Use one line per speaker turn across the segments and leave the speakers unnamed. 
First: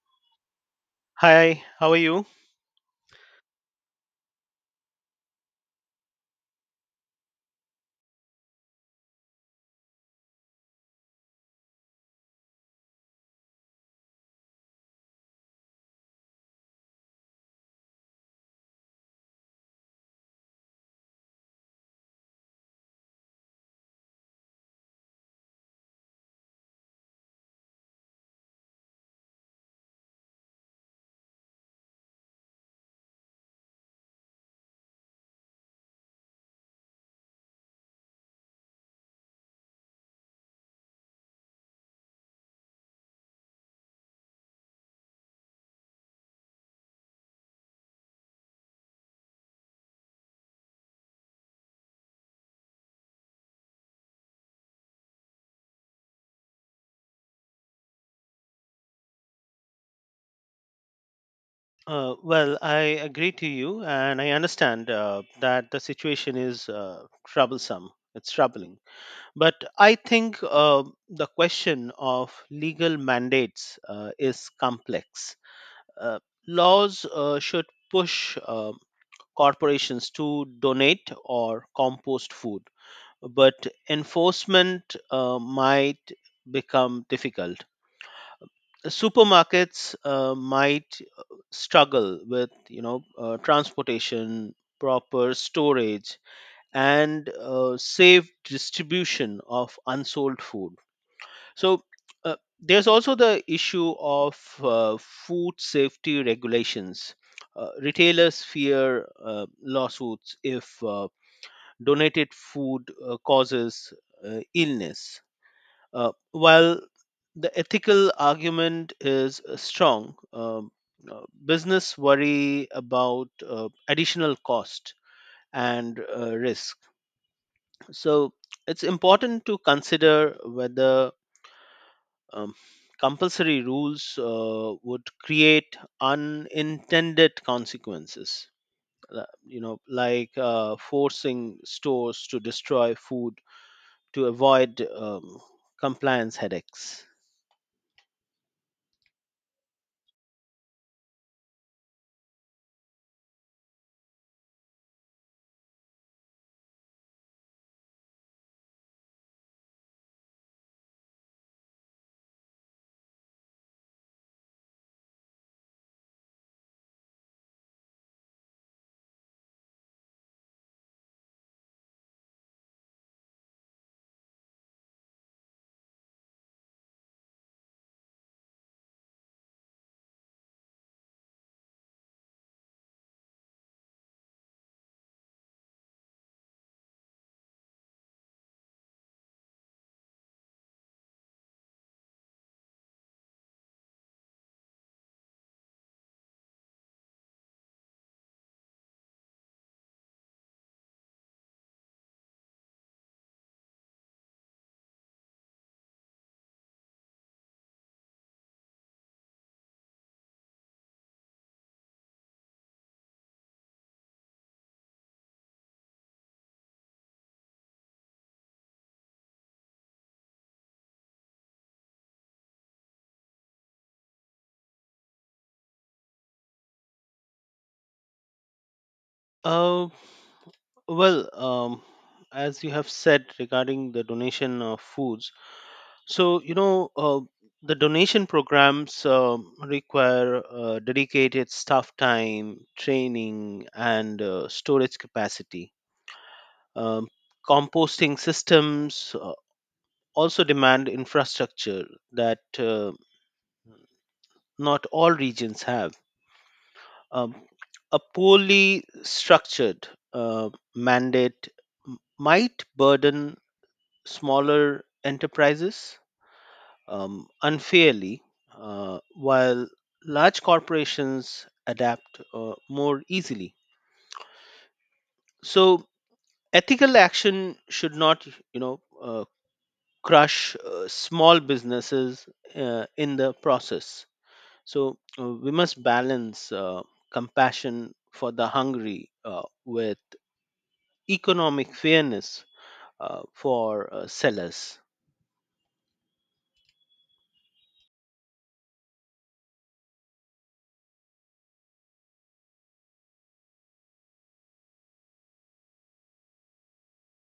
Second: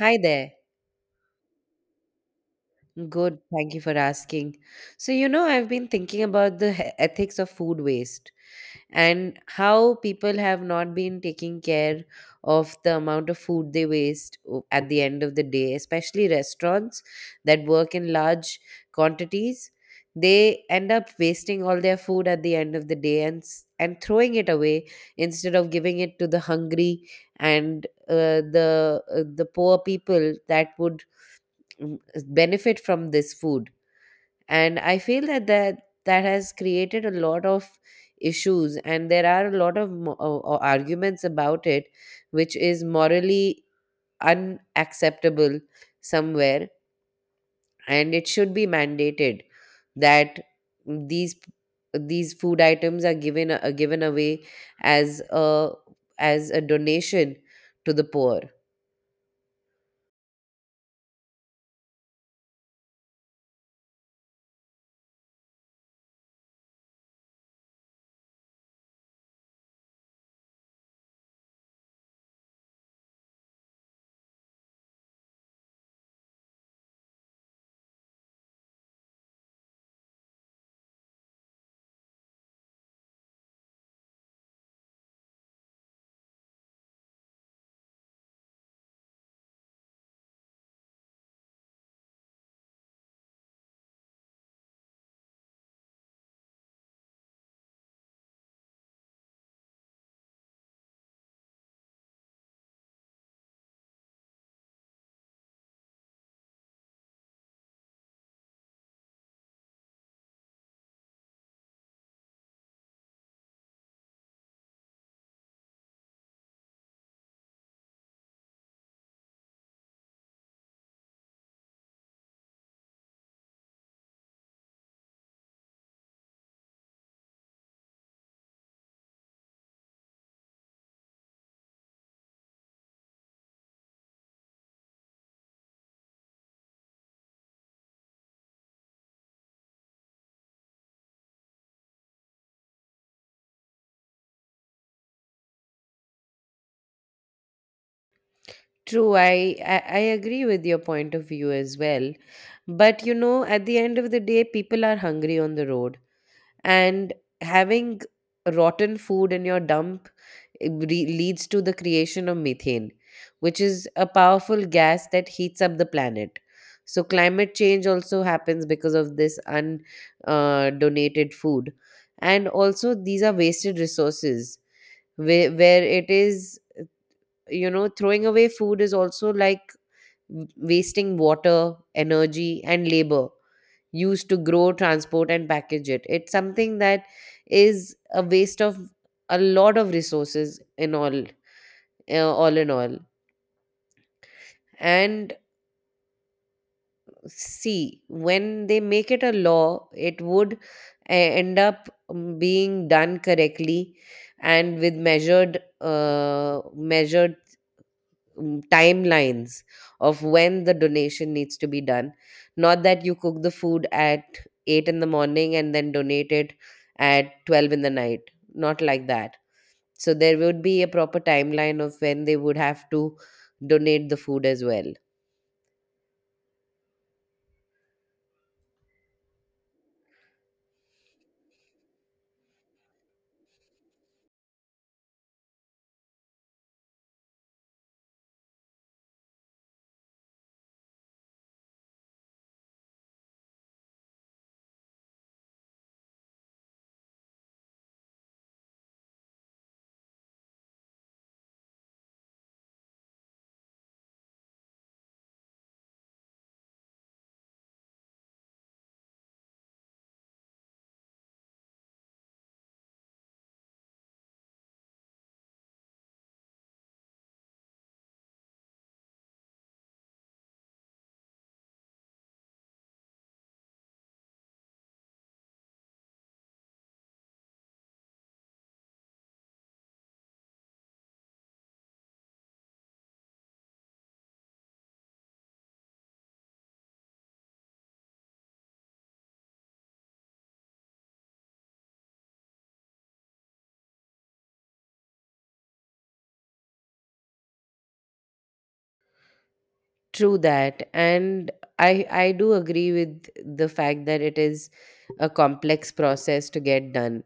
Hi there.
Hi, how are you?
Good. Thank you for asking. I've been thinking about the ethics of food waste and how people have not been taking care of the amount of food they waste at the end of the day, especially restaurants that work in large quantities. They end up wasting all their food at the end of the day and and throwing it away instead of giving it to the hungry and the poor people that would mm, benefit from this food, and I feel that has created a lot of issues, and there are a lot of arguments about it, which is morally unacceptable somewhere, and it should be mandated that these these food items are given given away as a as a donation to the poor.
Well, I agree to you, and I understand that the situation is troublesome. It's troubling. But I think the question of legal mandates is complex. Uh, Laws should push corporations to donate or compost food, but enforcement might become difficult. Supermarkets might struggle with transportation, proper storage, and safe distribution of unsold food. So there's also the issue of food safety regulations. Retailers fear lawsuits if donated food causes illness. While the ethical argument is strong, business worry about additional cost and risk. So it's important to consider whether um, compulsory rules would create unintended consequences. You know, like forcing stores to destroy food to avoid compliance headaches.
True, I agree with your point of view as well. But you know, at the end of the day, people are hungry on the road, and having rotten food in your dump leads to the creation of methane, which is a powerful gas that heats up the planet. So climate change also happens because of this un donated food, and also these are wasted resources where it is, you know, throwing away food is also like wasting water, energy, and labor used to grow, transport, and package it. It's something that is a waste of a lot of resources in all in all. And see, when they make it a law, it would end up being done correctly and with measured timelines of when the donation needs to be done. Not that you cook the food at 8 in the morning and then donate it at 12 in the night. Not like that. So there would be a proper timeline of when they would have to donate the food as well.
Uh, Well, as you have said regarding the donation of foods, so the donation programs require dedicated staff time, training, and storage capacity. Um, Composting systems also demand infrastructure that not all regions have. Um, a poorly structured uh, mandate might burden smaller enterprises unfairly, while large corporations adapt more easily. So ethical action should not, you know, uh, crush small businesses in the process. So we must balance compassion for the hungry with economic fairness for sellers.
True that. And I do agree with the fact that it is a complex process to get done,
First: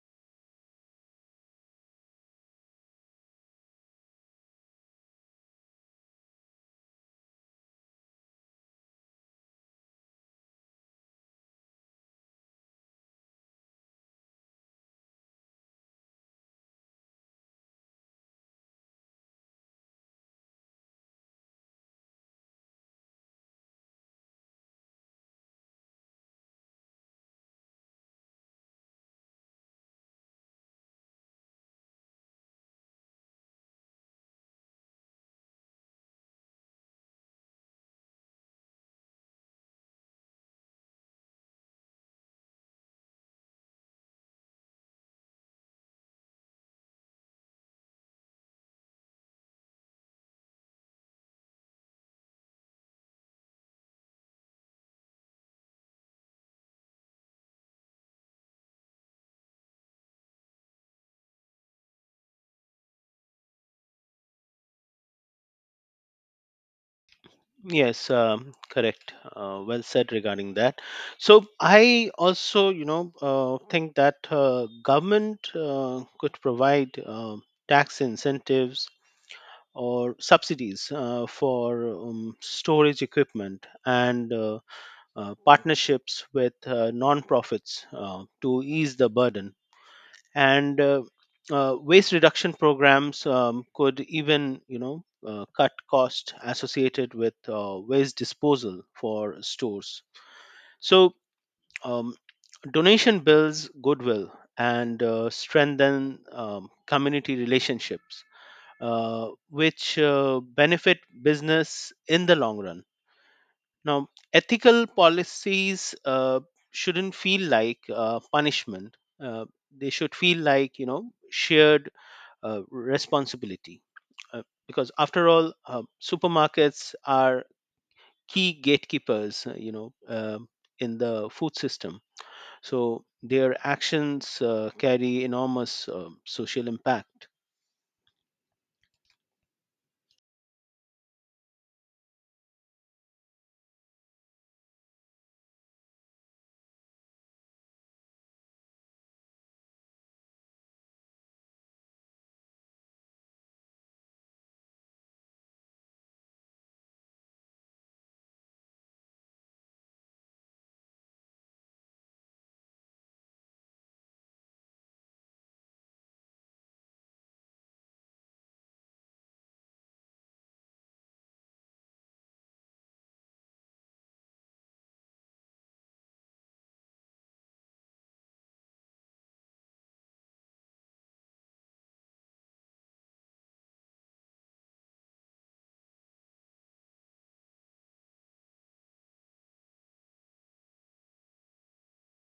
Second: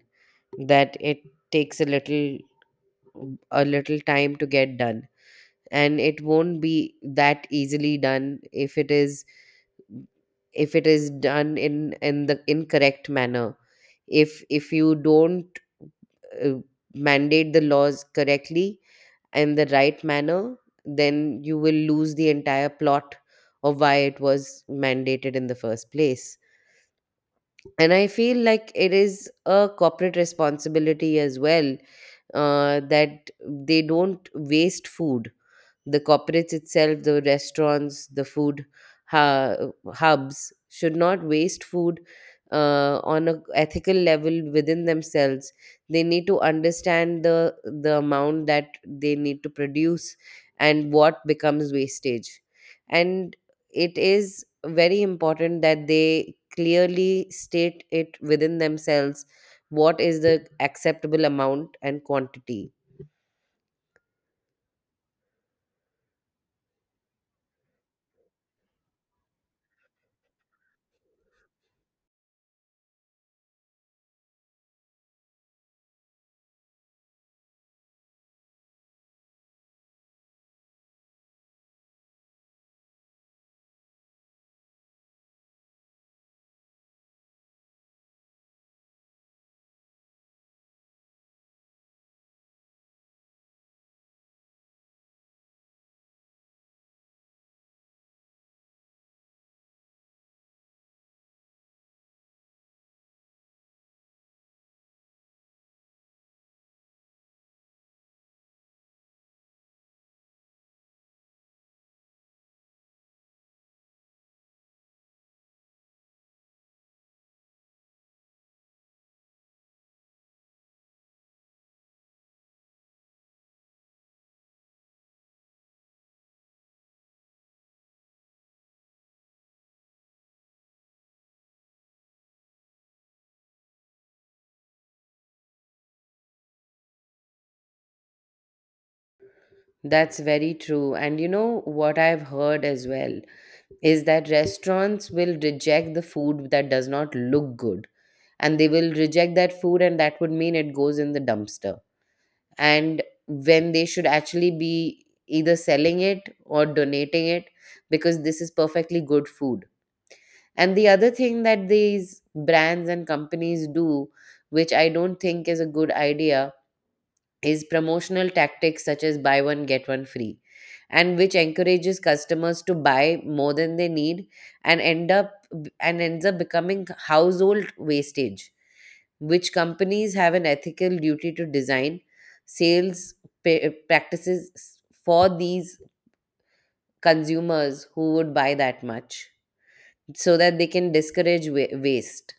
that it takes a little time to get done, and it won't be that easily done if it is done in the incorrect manner, if you don't uh, mandate the laws correctly and the right manner, then you will lose the entire plot of why it was mandated in the first place. And I feel like it is a corporate responsibility as well, that they don't waste food. The corporates itself, the restaurants, the food hu- hubs should not waste food on a ethical level within themselves. They need to understand the amount that they need to produce and what becomes wastage, and it is very important that they clearly state it within themselves what is the acceptable amount and quantity.
Yes, correct. Well said regarding that. So I also, think that government could provide tax incentives or subsidies for storage equipment and partnerships with non-profits to ease the burden, and waste reduction programs could even cut cost associated with waste disposal for stores. So um, donation builds goodwill and strengthen community relationships which benefit business in the long run. Now, ethical policies shouldn't feel like punishment. uh, they should feel like shared responsibility. Uh, because after all, supermarkets are key gatekeepers, in the food system. So their actions carry enormous social impact.
That's very true. And you know what I've heard as well is that restaurants will reject the food that does not look good. And they will reject that food, and that would mean it goes in the dumpster. And when they should actually be either selling it or donating it, because this is perfectly good food. And the other thing that these brands and companies do, which I don't think is a good idea, is promotional tactics such as buy one, get one free, and which encourages customers to buy more than they need and ends up becoming household wastage, which companies have an ethical duty to design sales practices for these consumers who would buy that much so that they can discourage waste.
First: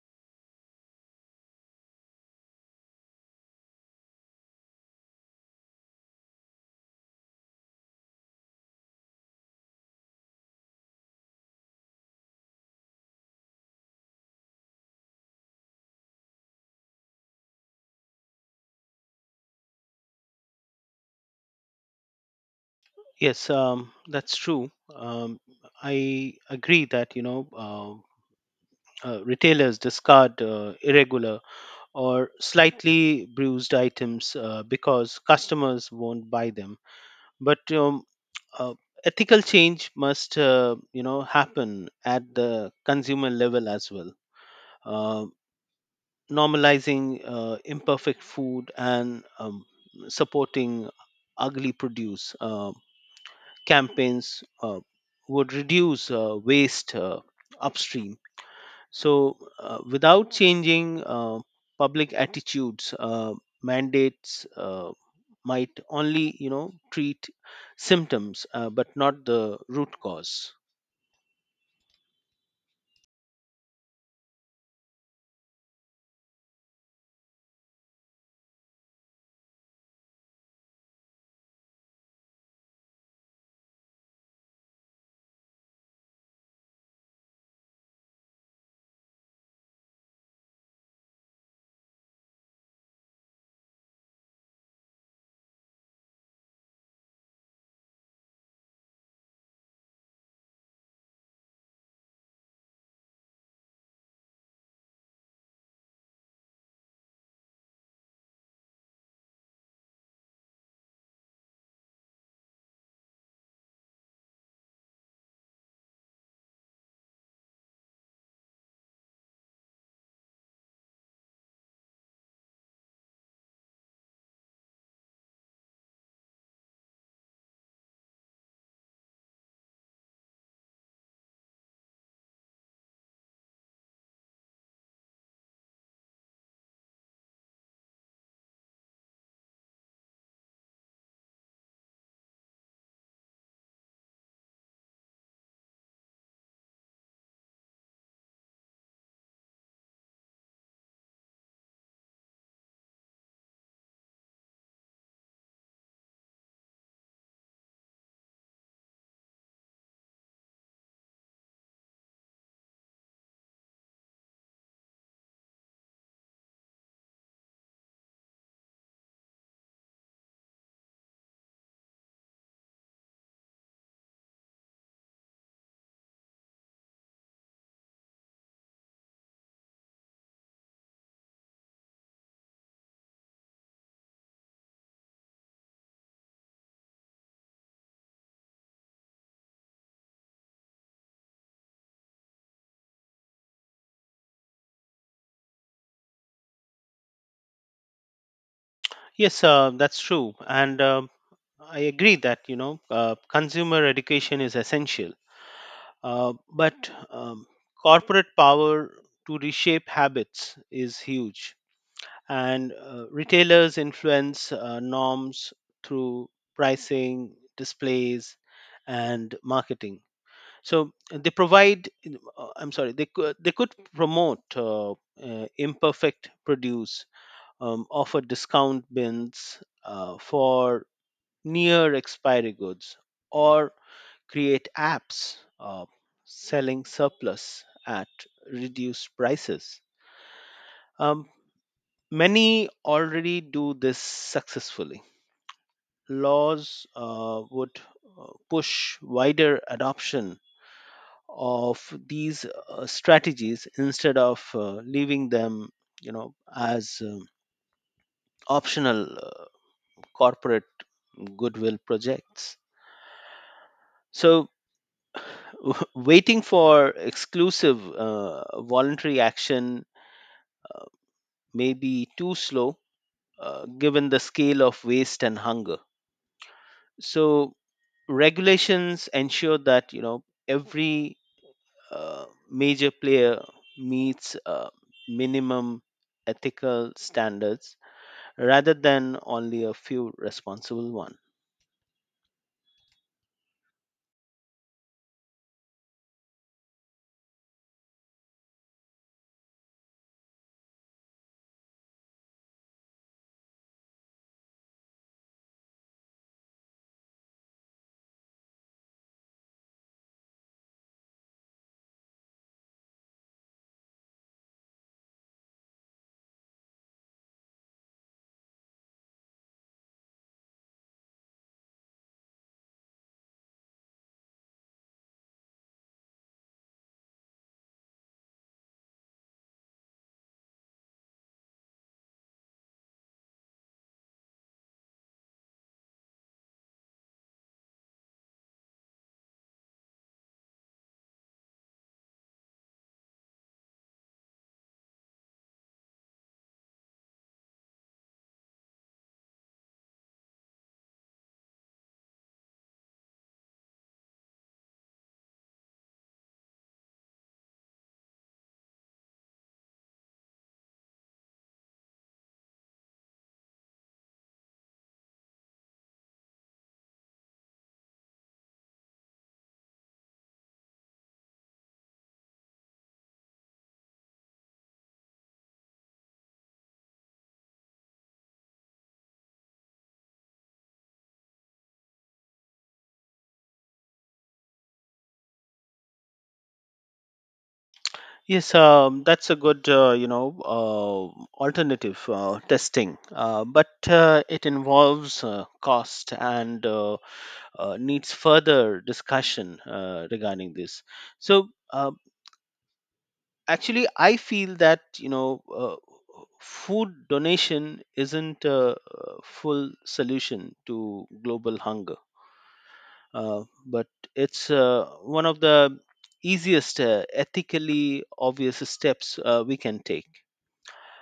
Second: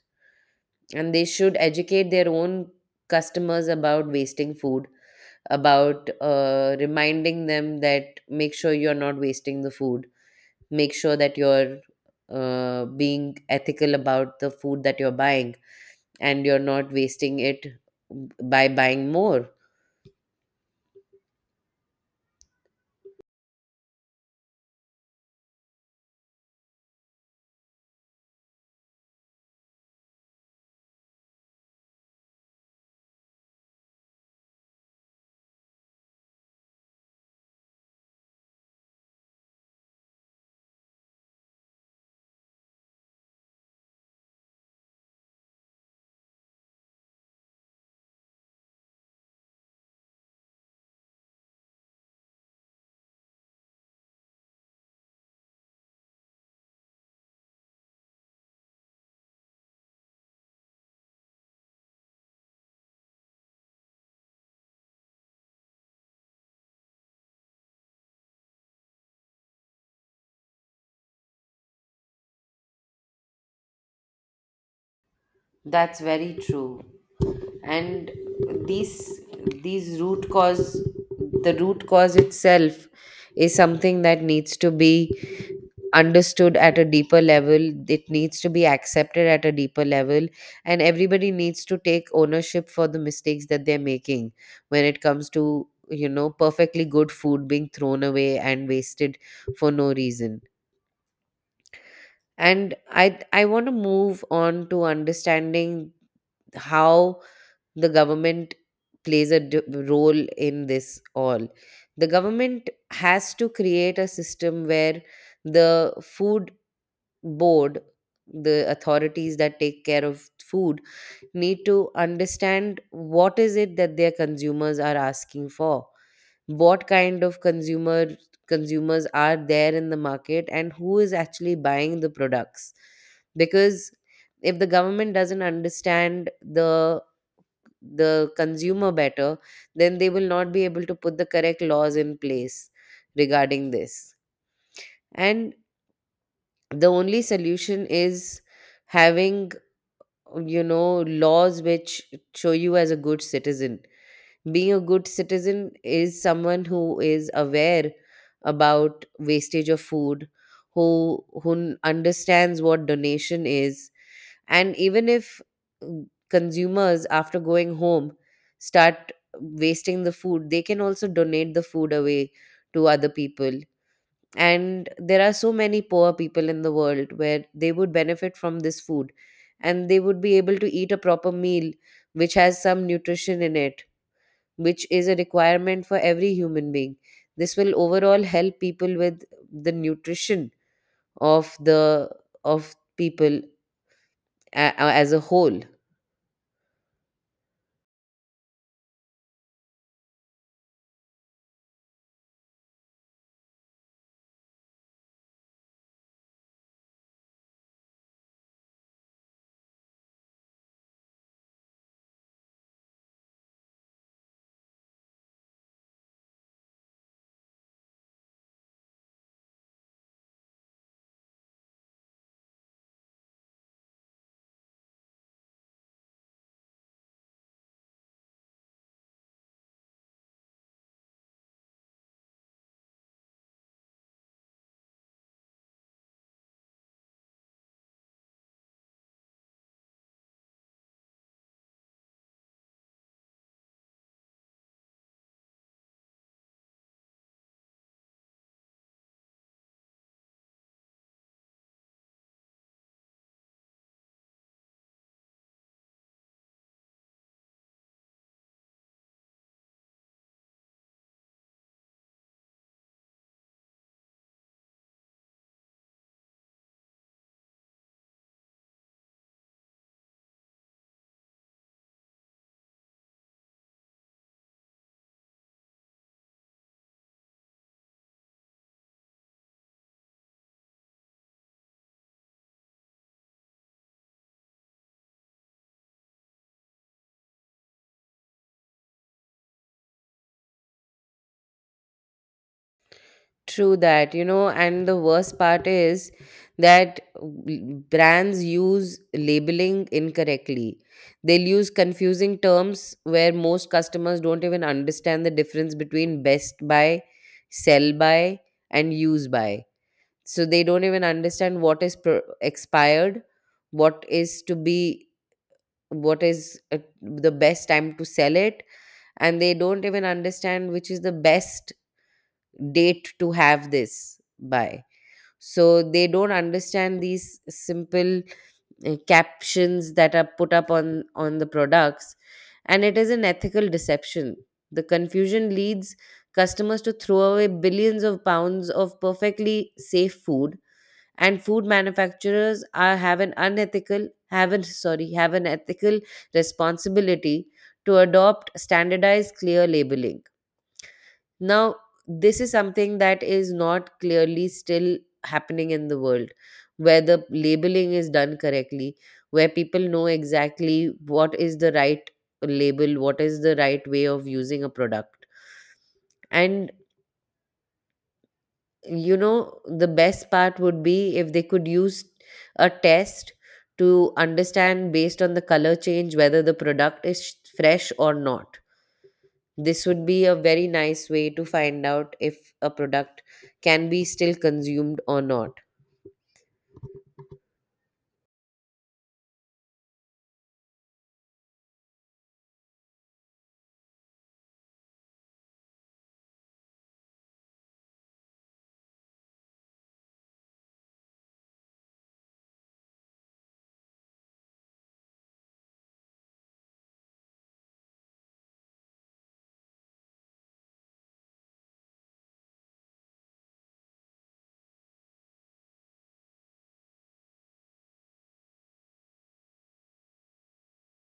And they should educate their own customers about wasting food, about reminding them that make sure you're not wasting the food, make sure that you're being ethical about the food that you're buying and you're not wasting it by buying more.
Yes, that's true. I agree that retailers discard irregular or slightly bruised items because customers won't buy them. But uh, ethical change must, you know, happen at the consumer level as well. Um Normalizing imperfect food and supporting ugly produce campaigns would reduce waste upstream. So, without changing public attitudes, mandates might only, treat symptoms but not the root cause.
That's very true. And these these root cause the root cause itself is something that needs to be understood at a deeper level. It needs to be accepted at a deeper level. And everybody needs to take ownership for the mistakes that they're making when it comes to, you know, perfectly good food being thrown away and wasted for no reason. And I want to move on to understanding how the government plays a role in this all. The government has to create a system where the food board, the authorities that take care of food, need to understand what is it that their consumers are asking for, what kind of consumers are there in the market and who is actually buying the products, because if the government doesn't understand the consumer better, then they will not be able to put the correct laws in place regarding this. And the only solution is having, you know, laws which show you as a good citizen. Being a good citizen is someone who is aware about wastage of food, who understands what donation is, and even if consumers after going home start wasting the food, they can also donate the food away to other people. And there are so many poor people in the world where they would benefit from this food, and they would be able to eat a proper meal which has some nutrition in it, which is a requirement for every human being. This will overall help people with the nutrition of the of people as a whole.
Yes, that's true, and I agree that consumer education is essential. But corporate power to reshape habits is huge, and retailers influence norms through pricing, displays, and marketing. So they provide, I'm sorry, they could promote imperfect produce, offer discount bins for near expiry goods, or create apps selling surplus at reduced prices. Um, Many already do this successfully. Laws would push wider adoption of these strategies instead of leaving them, as optional corporate goodwill projects. So, waiting for exclusive voluntary action may be too slow given the scale of waste and hunger. So regulations ensure that, every uh, major player meets minimum ethical standards rather than only a few responsible ones.
True that, you know, and the worst part is that brands use labeling incorrectly. They'll use confusing terms where most customers don't even understand the difference between best buy, sell by, and use by. So they don't even understand what is expired, what is to be, what is the best time to sell it, and they don't even understand which is the best date to have this by. So they don't understand these simple captions that are put up on the products, and it is an ethical deception. The confusion leads customers to throw away billions of pounds of perfectly safe food, and food manufacturers are have an unethical have an sorry have an ethical responsibility to adopt standardized clear labeling. Now, this is something that is not clearly still happening in the world, where the labeling is done correctly, where people know exactly what is the right label, what is the right way of using a product. And, you know, the best part would be if they could use a test to understand based on the color change whether the product is fresh or not. This would be a very nice way to find out if a product can be still consumed or not.
Yes, that's a good, alternative testing, but it involves cost and needs further discussion regarding this. So, actually, I feel that, food donation isn't a full solution to global hunger, but it's one of the easiest, ethically obvious steps we can take.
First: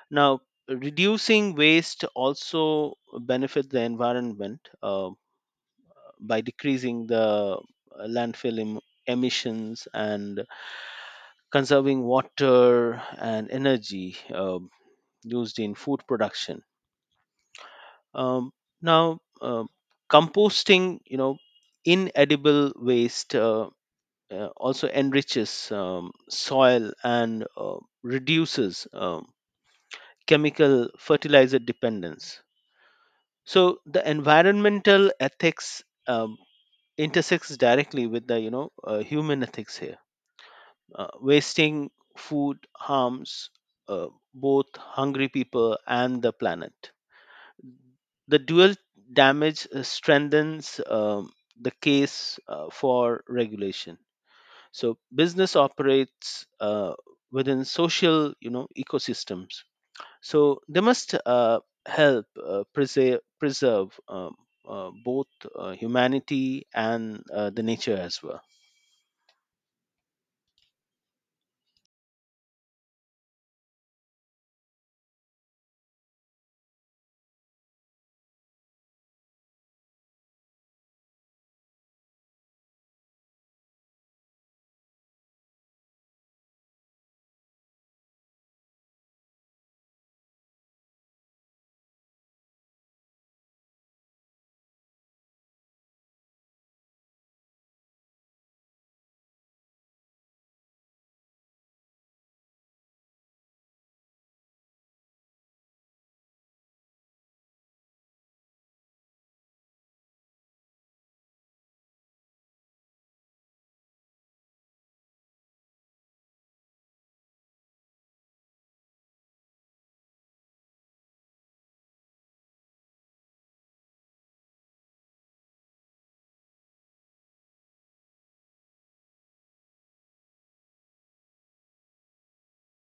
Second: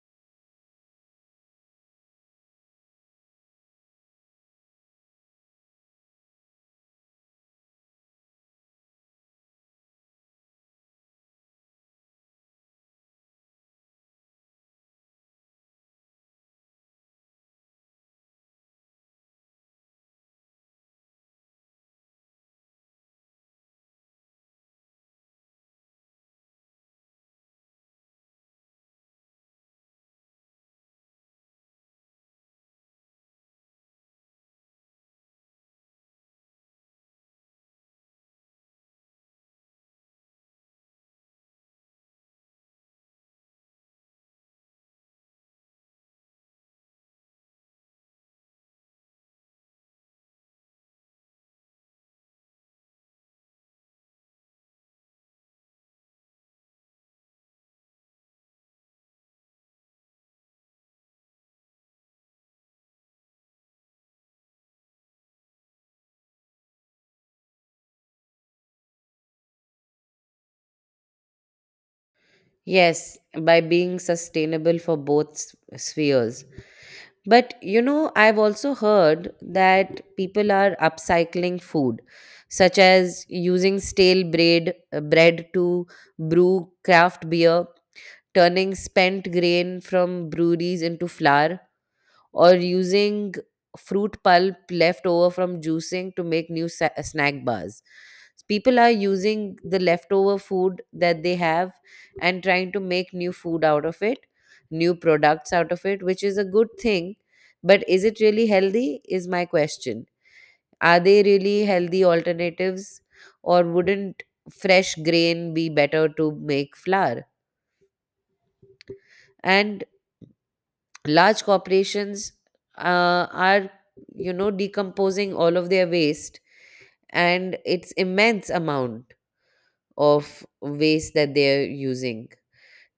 Now, reducing waste also benefits the environment. By decreasing the landfill emissions and conserving water and energy used in food production. Um, Now, composting, inedible waste also enriches soil and reduces chemical fertilizer dependence. So the environmental ethics intersects directly with the, human ethics here. Wasting food harms uh, both hungry people and the planet. The dual damage strengthens the case for regulation. So business operates within social, ecosystems. So they must help preserve both humanity and the nature as well.
Yes, by being sustainable for both spheres. But you know, I've also heard that people are upcycling food, such as using bread to brew craft beer, turning spent grain from breweries into flour, or using fruit pulp left over from juicing to make new snack bars. People are using the leftover food that they have and trying to make new food out of it, new products out of it, which is a good thing. But is it really healthy? Is my question. Are they really healthy alternatives, or wouldn't fresh grain be better to make flour? And large corporations are, you know, decomposing all of their waste, and it's immense amount of waste that they're using,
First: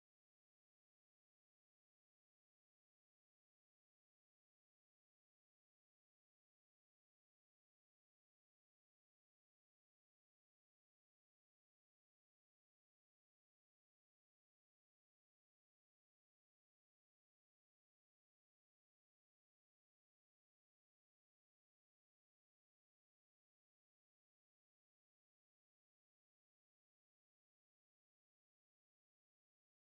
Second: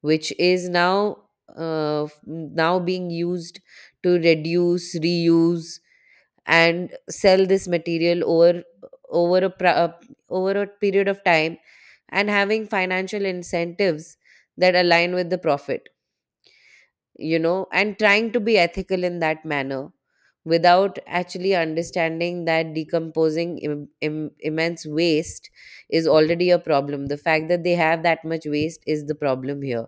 which is now now being used to reduce, reuse, and sell this material over over a pra- uh, over a period of time, and having financial incentives that align with the profit, you know, and trying to be ethical in that manner without actually understanding that decomposing immense waste is already a problem. The fact that they have that much waste is the problem here.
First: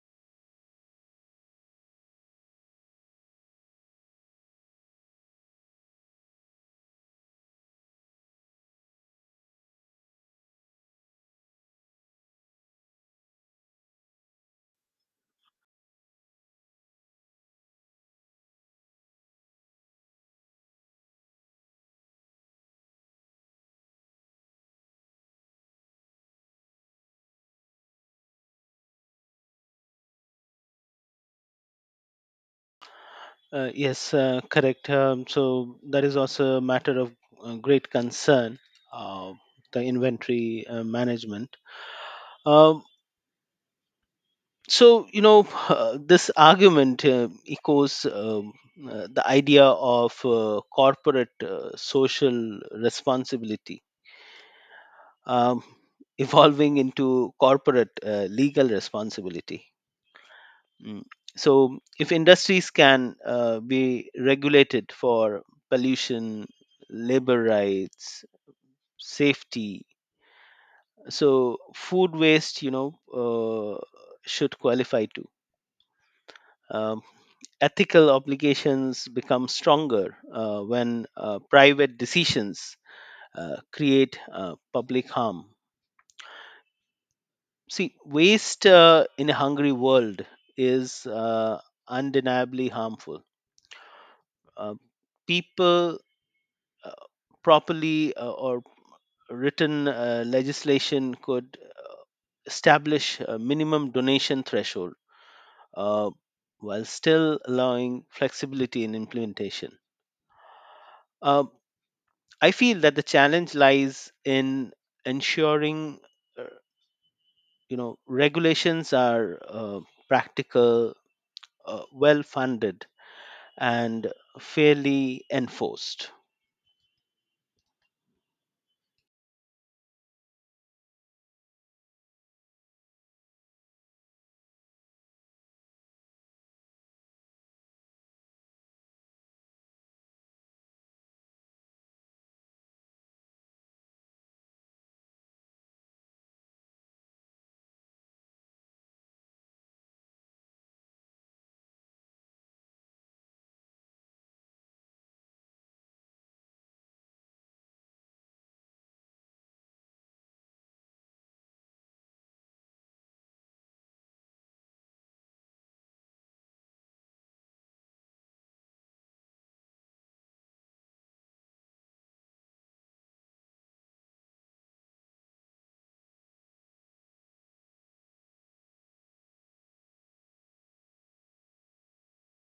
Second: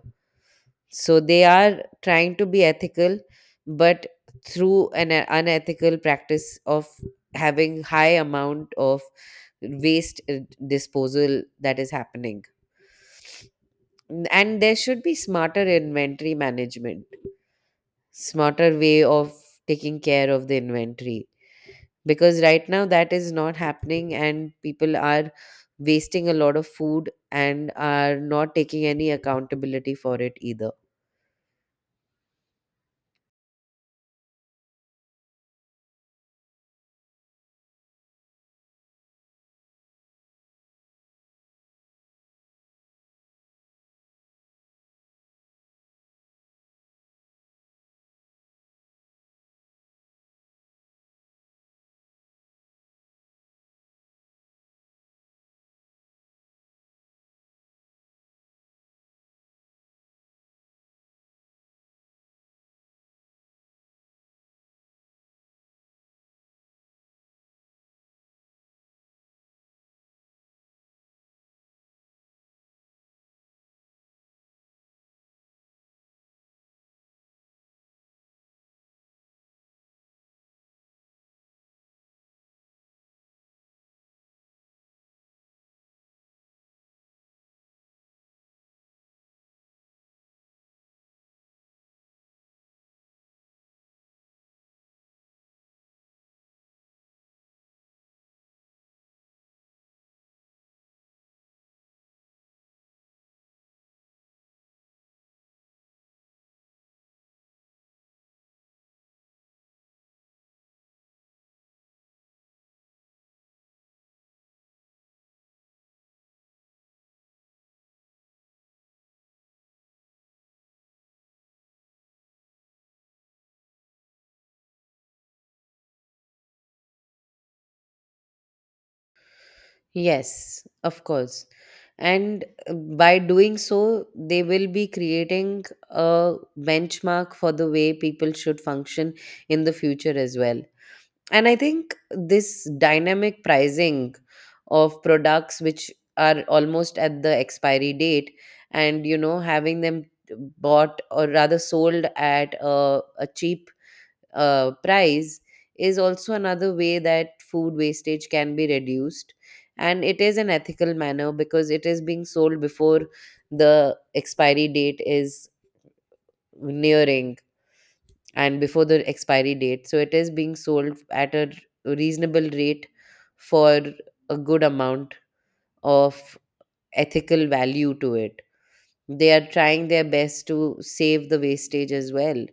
So they are trying to be ethical, but through an unethical practice of having high amount of waste disposal that is happening. And there should be smarter inventory management, smarter way of taking care of the inventory, because right now that is not happening and people are wasting a lot of food and are not taking any accountability for it either.
Yes, correct. So that is also a matter of great concern, uh, the inventory management. Um, so, this argument echoes the idea of corporate social responsibility. um, Evolving into corporate legal responsibility. Mm. So, if industries can be regulated for pollution, labor rights, safety, so food waste, should qualify too. Um, Ethical obligations become stronger when private decisions create public harm. See, waste in a hungry world is undeniably harmful. Uh, People, uh, properly or written legislation could establish a minimum donation threshold uh, while still allowing flexibility in implementation. Uh, I feel that the challenge lies in ensuring, uh, regulations are practical, well funded, and fairly enforced.
Yes, of course. And by doing so they will be creating a benchmark for the way people should function in the future as well. And I think this dynamic pricing of products which are almost at the expiry date, and you know having them bought or rather sold at a cheap price, is also another way that food wastage can be reduced, and it is an ethical manner because it is being sold before the expiry date is nearing and before the expiry date. So it is being sold at a reasonable rate for a good amount of ethical value to it. They are trying their best to save the wastage as well.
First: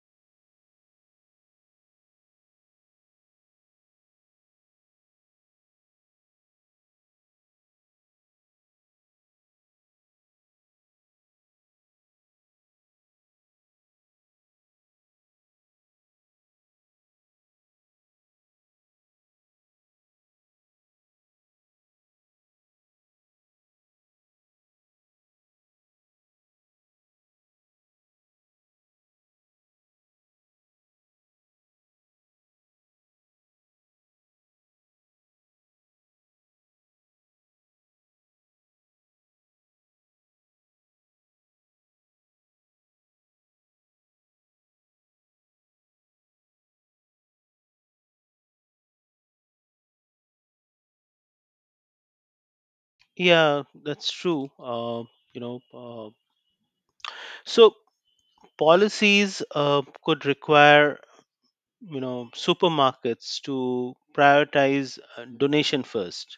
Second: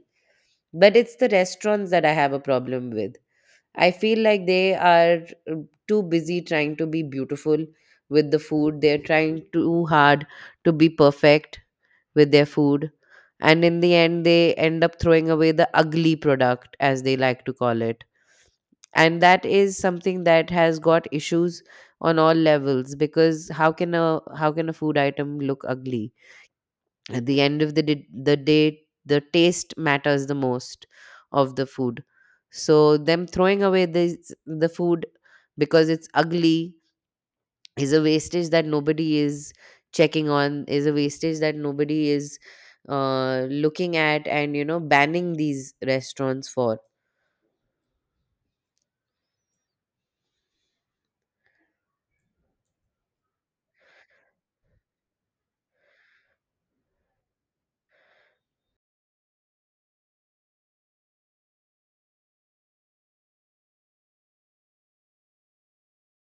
But it's the restaurants that I have a problem with. I feel like they are uh, too busy trying to be beautiful with the food. They're trying too hard to be perfect with their food. And in the end, they end up throwing away the ugly product, as they like to call it. And that is something that has got issues on all levels because how can a food item look ugly? At the end of the day, the taste matters the most of the food. So them throwing away this the food because it's ugly is a wastage that nobody is checking on, is a wastage that nobody is looking at and banning these restaurants for.
Yeah, that's true. You know, uh, so policies could require, supermarkets to prioritize donation first,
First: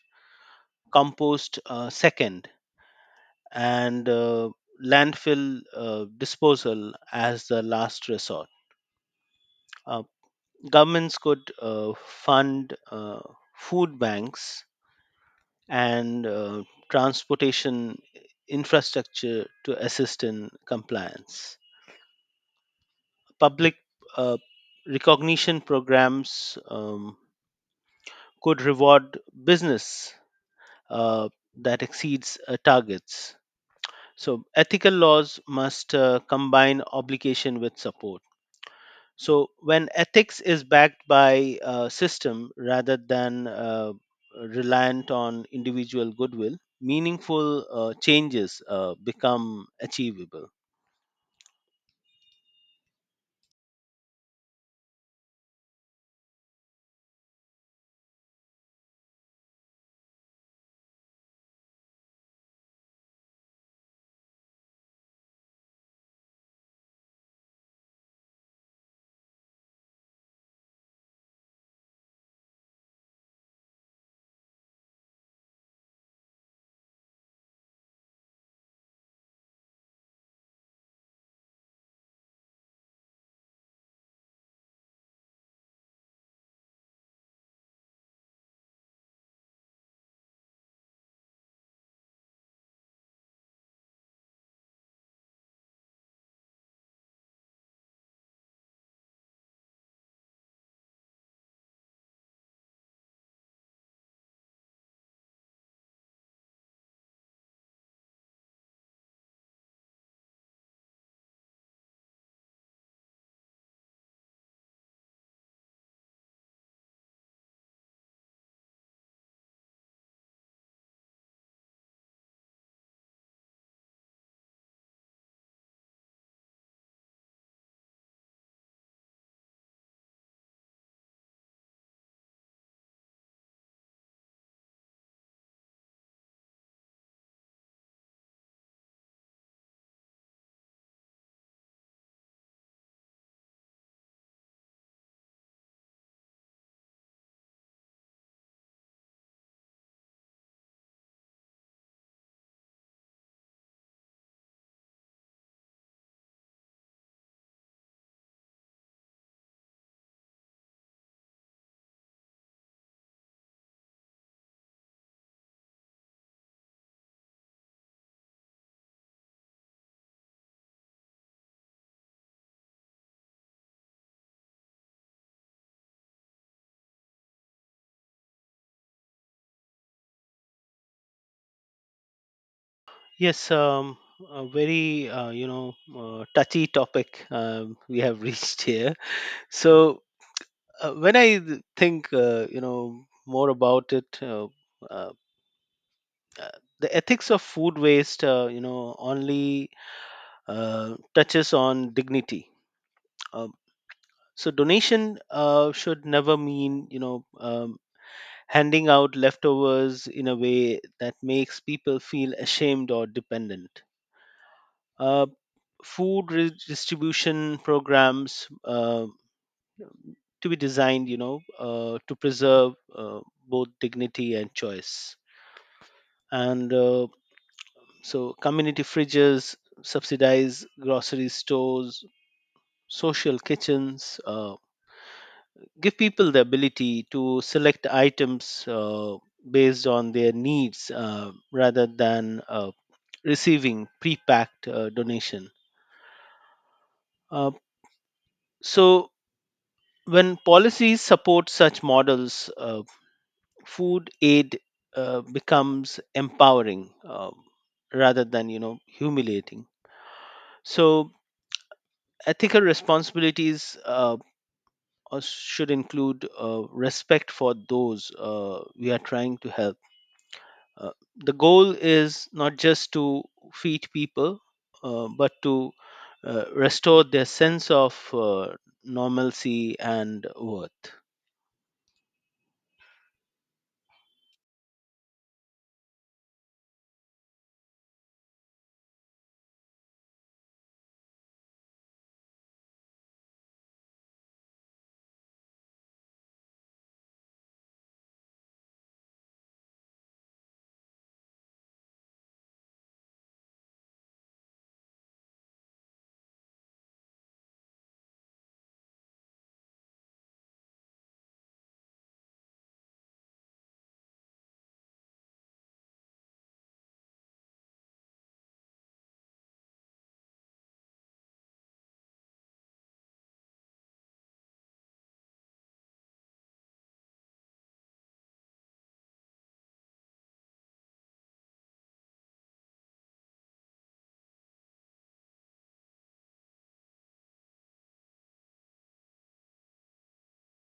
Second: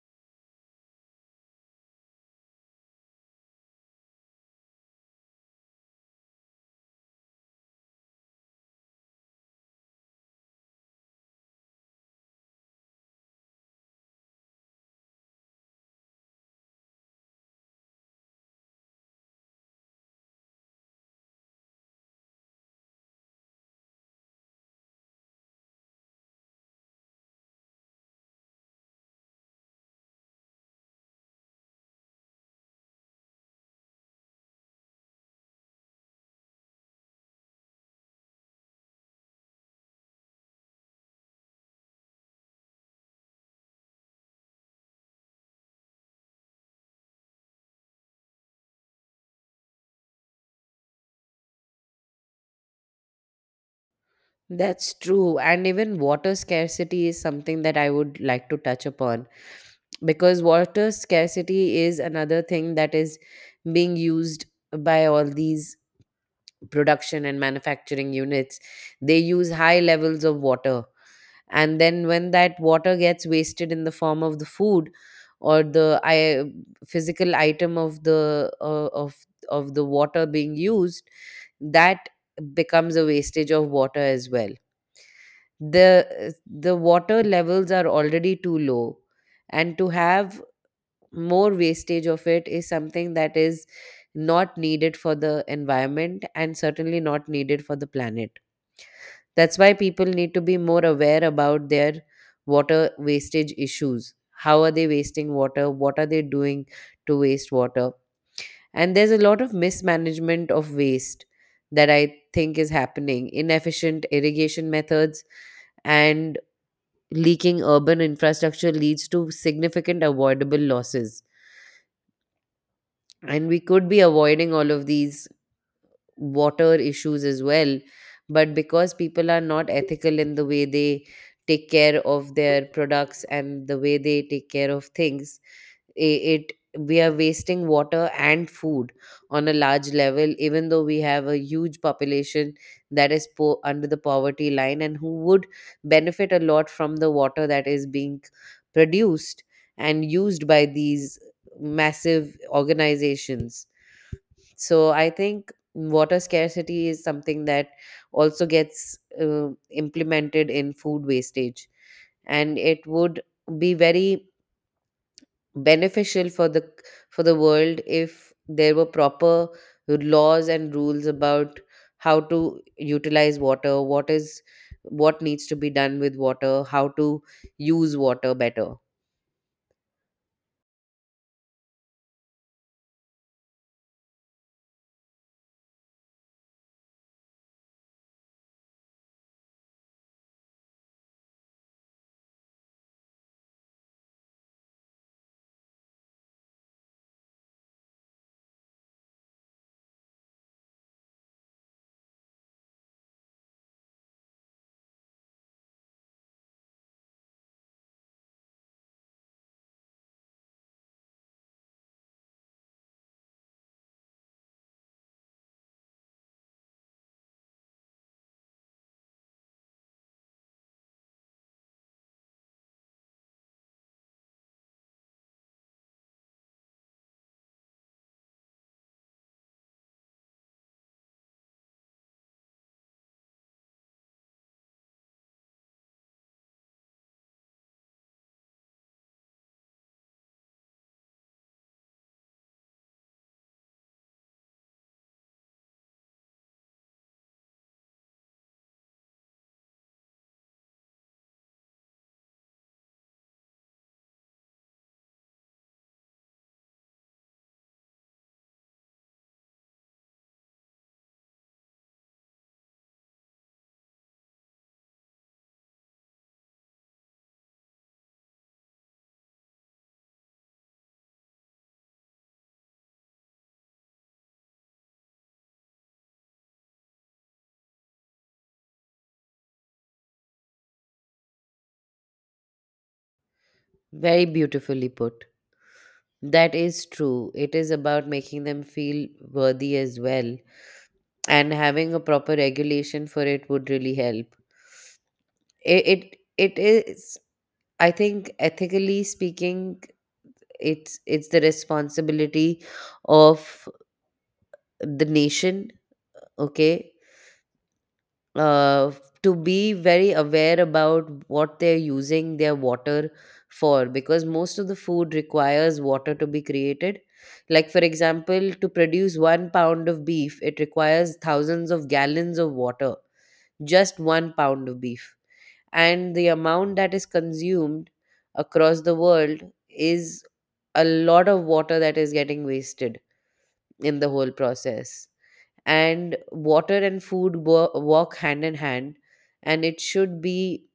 compost second, and landfill disposal as the last resort. Uh, Governments could fund food banks and transportation infrastructure to assist in compliance. Public uh, recognition programs could reward business uh, that exceeds targets. So, ethical laws must combine obligation with support. So when ethics is backed by a system rather than reliant on individual goodwill, meaningful changes become achievable.
That's true, and even water scarcity is something that I would like to touch upon, because water scarcity is another thing that is being used by all these production and manufacturing units. They use high levels of water, and then when that water gets wasted in the form of the food or physical item of the water being used, that becomes a wastage of water as well. The water levels are already too low, and to have more wastage of it is something that is not needed for the environment and certainly not needed for the planet. That's why people need to be more aware about their water wastage issues. How are they wasting water? What are they doing to waste water? And there's a lot of mismanagement of waste that I think is happening. Inefficient irrigation methods and leaking urban infrastructure leads to significant avoidable losses. And we could be avoiding all of these water issues as well. But because people are not ethical in the way they take care of their products and the way they take care of things, it we are wasting water and food on a large level, even though we have a huge population that is under the poverty line and who would benefit a lot from the water that is being produced and used by these massive organizations. So I think water scarcity is something that also gets implemented in food wastage, and it would be very beneficial for the world if there were proper laws and rules about how to utilize water, what is what needs to be done with water, how to use water better.
Yes, a very touchy topic we have reached here. So when I think, more about it, uh, uh, the ethics of food waste only touches on dignity. um, so donation should never mean, handing out leftovers in a way that makes people feel ashamed or dependent. uh, Food redistribution programs to be designed, to preserve both dignity and choice. And So, community fridges, subsidize grocery stores, social kitchens, give people the ability to select items based on their needs rather than receiving pre-packed donation. Uh, so, when policies support such models, food aid becomes empowering rather than, humiliating. So, ethical responsibilities. Should include respect for those we are trying to help. Uh, the goal is not just to feed people, but to restore their sense of normalcy and worth.
Very beautifully put. That is true. It is about making them feel worthy as well, and having a proper regulation for it would really help. It is, I think, ethically speaking, it's the responsibility of the nation. Okay. Uh, to be very aware about what they're using their water for, because most of the food requires water to be created. Like for example, to produce 1 pound of beef, it requires thousands of gallons of water. Just 1 pound of beef. And the amount that is consumed across the world is a lot of water that is getting wasted in the whole process. And water and food walk hand in hand, and it should be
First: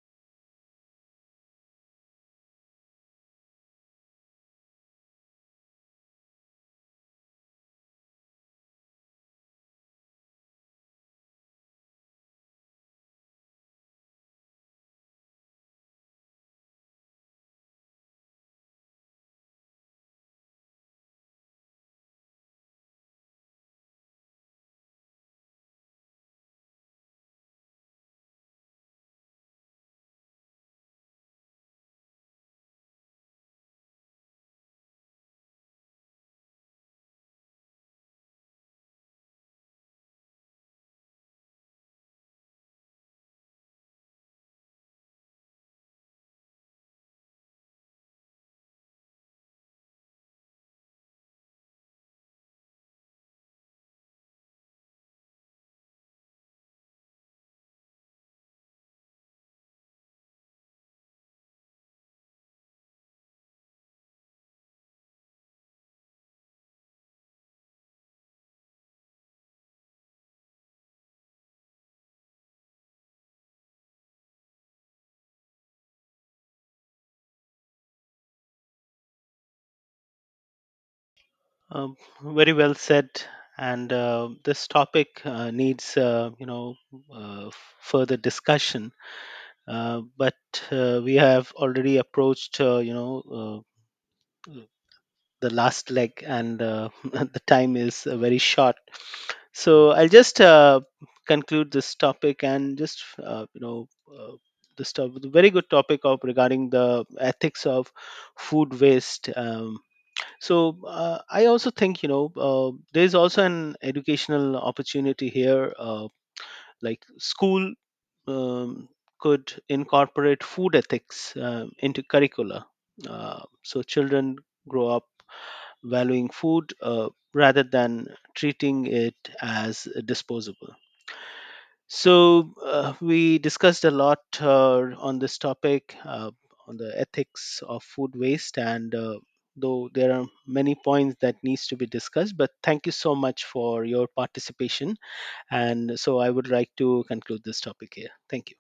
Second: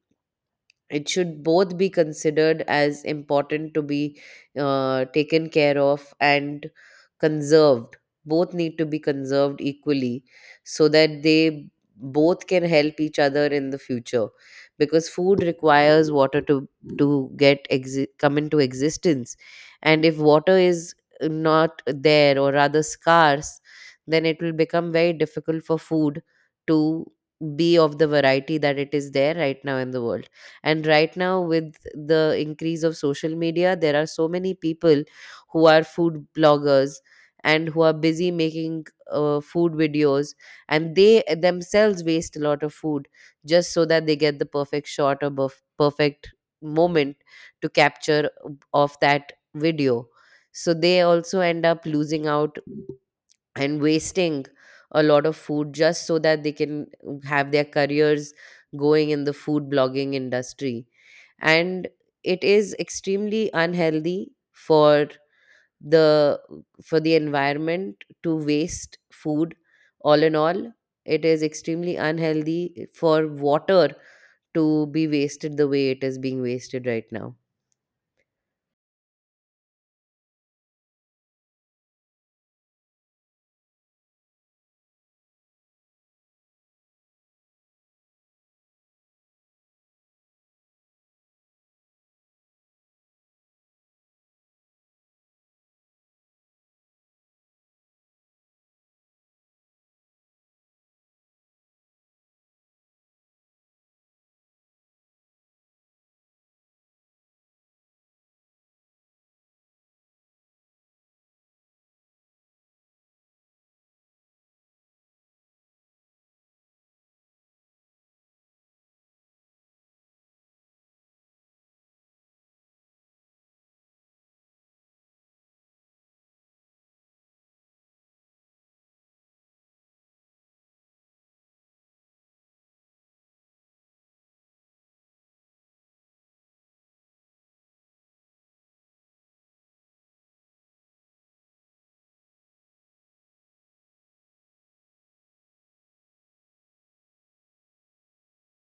it should both be considered as important to be taken care of and conserved. Both need to be conserved equally so that they both can help each other in the future, because food requires water to come into existence. And if water is not there or rather scarce, then it will become very difficult for food to be of the variety that it is there right now in the world. And right now, with the increase of social media, there are so many people who are food bloggers and who are busy making food videos, and they themselves waste a lot of food just so that they get the perfect shot or perfect moment to capture of that video. So they also end up losing out and wasting a lot of food just so that they can have their careers going in the food blogging industry. And it is extremely unhealthy the for the environment to waste food. All in all, it is extremely unhealthy for water to be wasted the way it is being wasted right now.
Um, Very well said. And this topic needs, further discussion. But we have already approached, uh, the last leg, and the time is very short, so I'll just conclude this topic and just uh, you know uh, the very good topic of regarding the ethics of food waste. So I also think, there's also an educational opportunity here, like school um, could incorporate food ethics into curricula so children grow up valuing food rather than treating it as disposable. So, we discussed a lot on this topic, on the ethics of food waste, and though there are many points that needs to be discussed, but thank you so much for your participation. And so, I would like to conclude this topic here. Thank you.